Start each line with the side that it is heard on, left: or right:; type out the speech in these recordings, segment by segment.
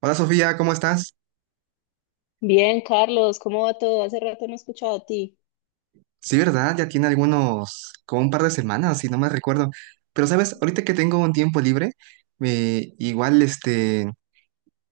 right: Hola Sofía, ¿cómo estás?
left: Bien, Carlos, ¿cómo va todo? Hace rato no he escuchado a ti.
right: Sí, ¿verdad? Ya tiene algunos, como un par de semanas, si no me recuerdo. Pero sabes, ahorita que tengo un tiempo libre, me- igual este,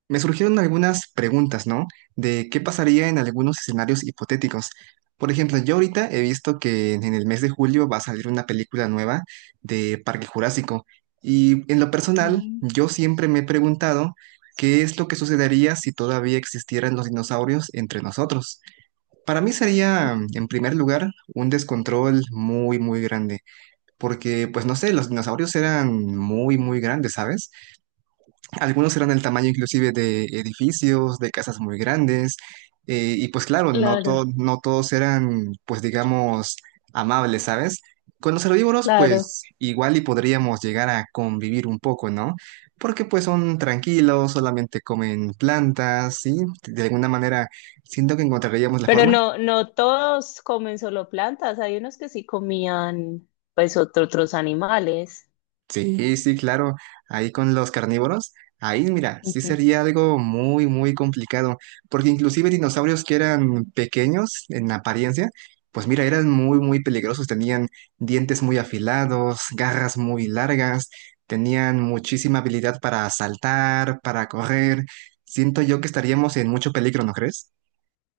right: me surgieron algunas preguntas, ¿no? De qué pasaría en algunos escenarios hipotéticos. Por ejemplo, yo ahorita he visto que en el mes de julio va a salir una película nueva de Parque Jurásico. Y en lo personal,
left: Mm.
right: yo siempre me he preguntado qué es lo que sucedería si todavía existieran los dinosaurios entre nosotros. Para mí sería, en primer lugar, un descontrol muy, muy grande, porque, pues no sé, los dinosaurios eran muy, muy grandes, ¿sabes? Algunos eran del tamaño inclusive de edificios, de casas muy grandes, y pues claro, no,
left: Claro,
right: no todos eran, pues digamos, amables, ¿sabes? Con los herbívoros,
left: claro.
right: pues igual y podríamos llegar a convivir un poco, ¿no? Porque pues son tranquilos, solamente comen plantas, ¿sí? De alguna manera, siento que encontraríamos la
left: Pero
right: forma.
left: no, no todos comen solo plantas. Hay unos que sí comían, pues, otros animales.
right: Sí, sí, claro. Ahí con los carnívoros, ahí mira, sí sería algo muy, muy complicado, porque inclusive dinosaurios que eran pequeños en apariencia, pues mira, eran muy, muy peligrosos. Tenían dientes muy afilados, garras muy largas, tenían muchísima habilidad para saltar, para correr. Siento yo que estaríamos en mucho peligro, ¿no crees?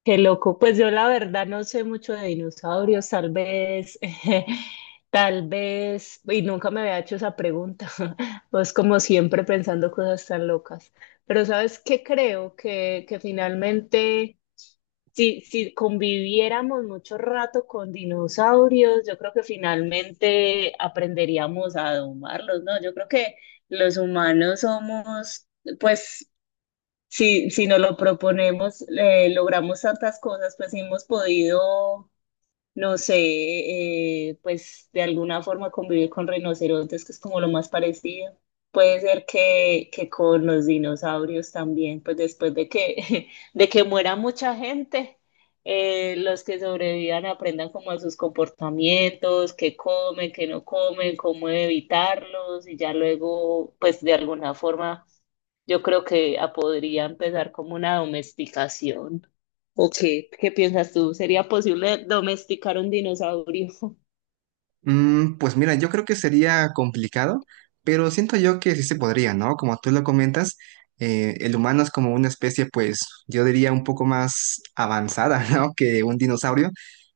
left: Qué loco. Pues yo la verdad no sé mucho de dinosaurios, tal vez, tal vez, y nunca me había hecho esa pregunta. Pues como siempre pensando cosas tan locas. Pero ¿sabes qué creo? Que finalmente, si conviviéramos mucho rato con dinosaurios, yo creo que finalmente aprenderíamos a domarlos, ¿no? Yo creo que los humanos somos, pues si nos lo proponemos, logramos tantas cosas, pues hemos podido no sé, pues de alguna forma convivir con rinocerontes, que es como lo más parecido. Puede ser que con los dinosaurios también, pues después de que, de que muera mucha gente, los que sobrevivan aprendan como a sus comportamientos, qué comen, qué no comen, cómo evitarlos y ya luego, pues de alguna forma, yo creo que podría empezar como una domesticación. ¿O qué, qué piensas tú? ¿Sería posible domesticar un dinosaurio?
right: Mm, pues mira, yo creo que sería complicado, pero siento yo que sí se podría, ¿no? Como tú lo comentas, el humano es como una especie, pues yo diría un poco más avanzada, ¿no? Que un dinosaurio,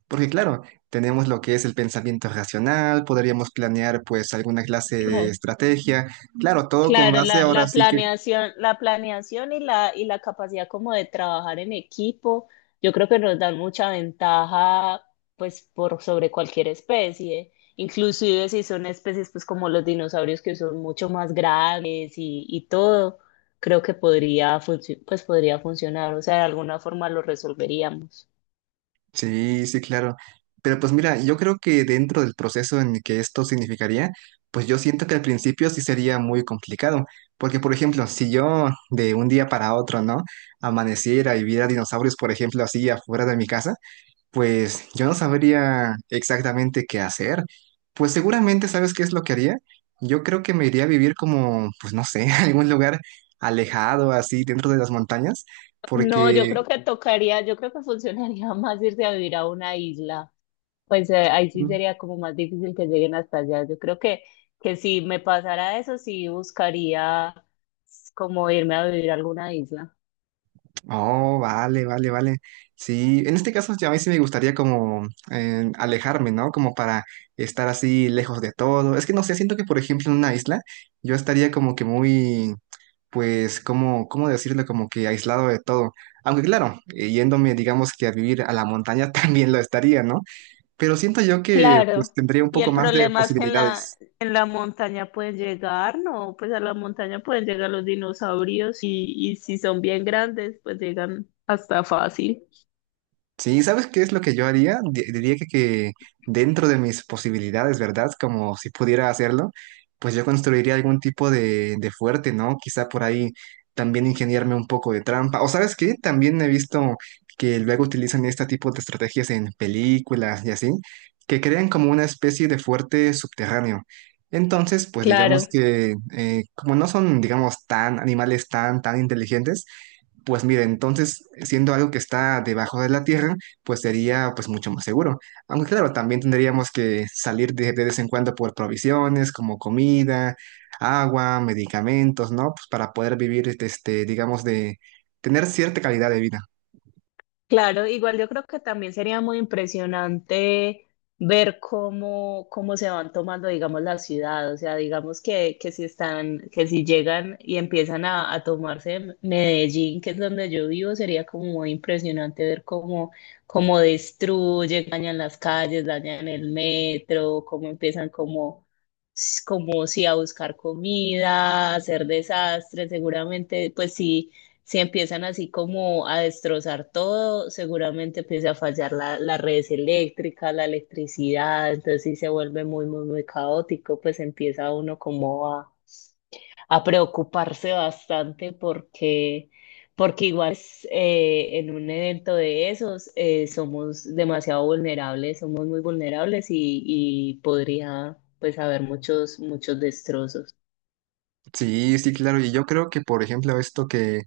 right: porque claro, tenemos lo que es el pensamiento racional, podríamos planear pues alguna clase de
left: Claro,
right: estrategia, claro, todo con
left: claro,
right: base
left: la,
right: ahora
left: la
right: sí.
left: planeación, la planeación y la capacidad como de trabajar en equipo, yo creo que nos dan mucha ventaja pues por sobre cualquier especie, inclusive si son especies pues como los dinosaurios que son mucho más grandes y todo, creo que podría pues podría funcionar, o sea, de alguna forma lo resolveríamos.
right: Sí, sí, claro. Pero pues mira, yo creo que dentro del proceso en el que esto significaría, pues yo siento que al principio sí sería muy complicado, porque por ejemplo, si yo de un día para otro, ¿no? Amaneciera y viera dinosaurios, por ejemplo, así afuera de mi casa, pues yo no sabría exactamente qué hacer. Pues seguramente, ¿sabes qué es lo que haría? Yo creo que me iría a vivir como, pues no sé, algún lugar alejado, así dentro de las montañas,
left: No, yo
right: porque...
left: creo que tocaría, yo creo que funcionaría más irse a vivir a una isla. Pues ahí sí sería como más difícil que lleguen hasta allá. Yo creo que si me pasara eso, sí buscaría como irme a vivir a alguna isla.
right: Oh, vale, vale, vale. Sí, en este caso ya a mí sí me gustaría como alejarme, ¿no? Como para estar así lejos de todo. Es que no sé, siento que por ejemplo en una isla yo estaría como que muy, pues, como, ¿cómo decirlo? Como que aislado de todo. Aunque claro, yéndome, digamos que a vivir a la montaña también lo estaría, ¿no? Pero siento yo que pues
left: Claro.
right: tendría un
left: Y
right: poco
left: el
right: más de
left: problema es que
right: posibilidades.
left: en la montaña pueden llegar, no, pues a la montaña pueden llegar los dinosaurios y si son bien grandes, pues llegan hasta fácil.
right: Sí, ¿sabes qué es lo que yo haría? Diría que dentro de mis posibilidades, ¿verdad? Como si pudiera hacerlo, pues yo construiría algún tipo de fuerte, ¿no? Quizá por ahí también ingeniarme un poco de trampa. O ¿sabes qué? También he visto que luego utilizan este tipo de estrategias en películas y así, que crean como una especie de fuerte subterráneo. Entonces, pues digamos
left: Claro.
right: que como no son, digamos, tan animales tan, tan inteligentes, pues mira, entonces, siendo algo que está debajo de la tierra, pues sería pues mucho más seguro. Aunque claro, también tendríamos que salir de vez en cuando por provisiones como comida, agua, medicamentos, ¿no? Pues para poder vivir, este, digamos, de tener cierta calidad de vida.
left: Claro, igual yo creo que también sería muy impresionante ver cómo, cómo se van tomando, digamos, la ciudad. O sea, digamos que si están, que si llegan y empiezan a tomarse Medellín, que es donde yo vivo, sería como muy impresionante ver cómo, cómo destruyen, dañan las calles, dañan el metro, cómo empiezan como si a buscar comida, a hacer desastres, seguramente, pues sí si empiezan así como a destrozar todo, seguramente empieza a fallar la, las redes eléctricas, la electricidad, entonces sí se vuelve muy, muy, muy caótico, pues empieza uno como a preocuparse bastante porque, porque igual es, en un evento de esos somos demasiado vulnerables, somos muy vulnerables y podría pues haber muchos, muchos destrozos.
right: Sí, sí, claro. Y yo creo que, por ejemplo, esto que,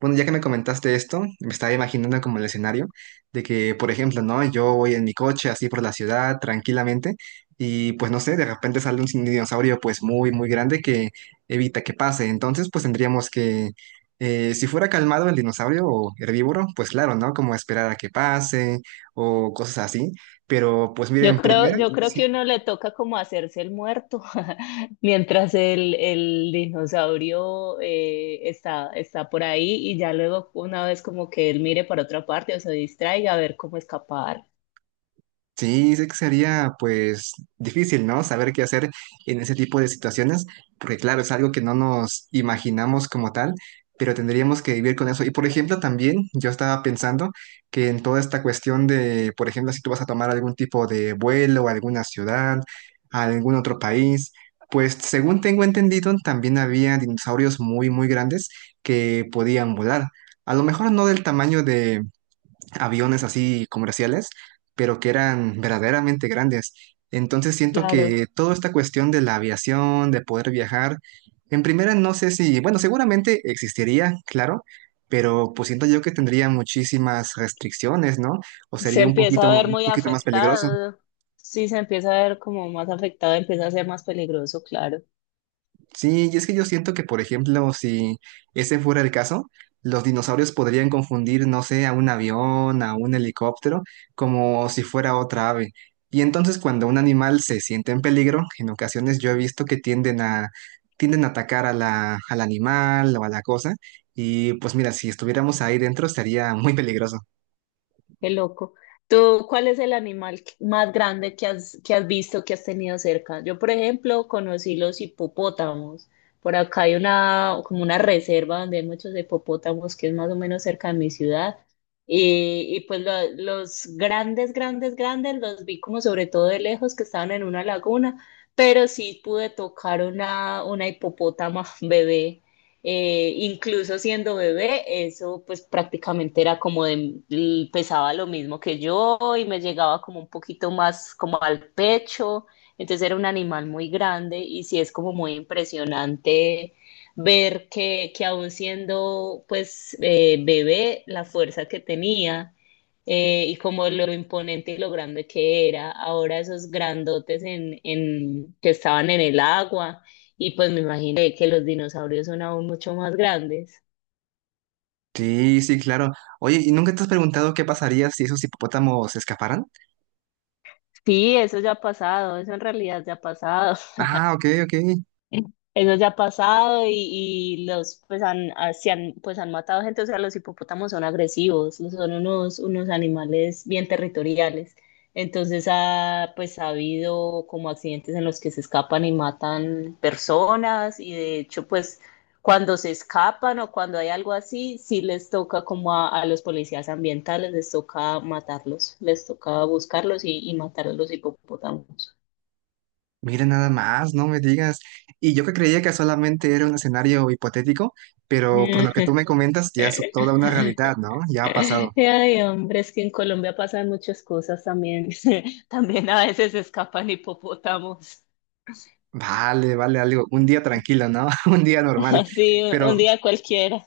right: bueno, ya que me comentaste esto, me estaba imaginando como el escenario de que, por ejemplo, ¿no? Yo voy en mi coche así por la ciudad tranquilamente y pues no sé, de repente sale un dinosaurio pues muy, muy grande que evita que pase. Entonces, pues tendríamos que, si fuera calmado el dinosaurio o herbívoro, pues claro, ¿no? Como esperar a que pase o cosas así. Pero pues miren, primero,
left: Yo creo
right: sí.
left: que uno le toca como hacerse el muerto mientras el dinosaurio está, está por ahí y ya luego una vez como que él mire para otra parte o se distraiga a ver cómo escapar.
right: Sí, sé que sería pues difícil, ¿no? Saber qué hacer en ese tipo de situaciones, porque claro, es algo que no nos imaginamos como tal, pero tendríamos que vivir con eso. Y por ejemplo, también yo estaba pensando que en toda esta cuestión de, por ejemplo, si tú vas a tomar algún tipo de vuelo a alguna ciudad, a algún otro país, pues según tengo entendido, también había dinosaurios muy, muy grandes que podían volar. A lo mejor no del tamaño aviones así comerciales, pero que eran verdaderamente grandes. Entonces siento
left: Claro.
right: que toda esta cuestión de la aviación, de poder viajar, en primera no sé si, bueno, seguramente existiría, claro, pero pues siento yo que tendría muchísimas restricciones, ¿no? O
left: Se
right: sería
left: empieza a ver
right: un
left: muy
right: poquito más peligroso.
left: afectado. Sí, se empieza a ver como más afectado, empieza a ser más peligroso, claro.
right: Sí, y es que yo siento que, por ejemplo, si ese fuera el caso, los dinosaurios podrían confundir, no sé, a un avión, a un helicóptero, como si fuera otra ave. Y entonces cuando un animal se siente en peligro, en ocasiones yo he visto que tienden tienden a atacar a al animal o a la cosa. Y pues mira, si estuviéramos ahí dentro sería muy peligroso.
left: Qué loco. ¿Tú cuál es el animal más grande que has visto, que has tenido cerca? Yo, por ejemplo, conocí los hipopótamos. Por acá hay una, como una reserva donde hay muchos hipopótamos, que es más o menos cerca de mi ciudad. Y pues los grandes, grandes, grandes los vi como sobre todo de lejos que estaban en una laguna, pero sí pude tocar una hipopótama bebé. Incluso siendo bebé, eso pues prácticamente era como de, pesaba lo mismo que yo y me llegaba como un poquito más como al pecho, entonces era un animal muy grande y sí es como muy impresionante ver que aún siendo pues bebé, la fuerza que tenía y como lo imponente y lo grande que era, ahora esos grandotes en, que estaban en el agua y pues me imaginé que los dinosaurios son aún mucho más grandes.
right: Sí, sí, claro. Oye, ¿y nunca te has preguntado qué pasaría si esos hipopótamos se escaparan?
left: Sí, eso ya ha pasado, eso en realidad ya ha pasado.
right: Ah, ok, ok.
left: Eso ya ha pasado y los pues han, se han pues han matado gente, o sea, los hipopótamos son agresivos, son unos, unos animales bien territoriales. Entonces ha pues ha habido como accidentes en los que se escapan y matan personas y de hecho pues cuando se escapan o cuando hay algo así, sí les toca como a los policías ambientales, les toca matarlos, les toca buscarlos y matar a los hipopótamos.
right: Mira nada más, no me digas. Y yo que creía que solamente era un escenario hipotético, pero por lo que tú me comentas, ya es toda una realidad, ¿no? Ya ha pasado.
left: Ay, hombre, es que en Colombia pasan muchas cosas también. También a veces escapan hipopótamos.
right: Vale, vale, algo. Un día tranquilo, ¿no? Un día normal.
left: Así,
right: Pero
left: un día cualquiera.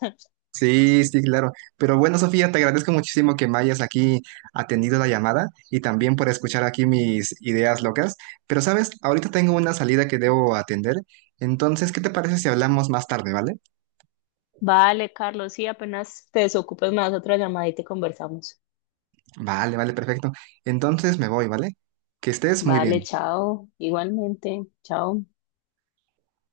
right: sí, sí, claro. Pero bueno, Sofía, te agradezco muchísimo que me hayas aquí atendido la llamada y también por escuchar aquí mis ideas locas. Pero sabes, ahorita tengo una salida que debo atender. Entonces, ¿qué te parece si hablamos más tarde, ¿vale?
left: Vale, Carlos, sí, apenas te desocupes, más otra llamada y te conversamos.
right: Vale, vale, perfecto. Entonces me voy, ¿vale? Que estés muy
left: Vale,
right: bien.
left: chao. Igualmente, chao.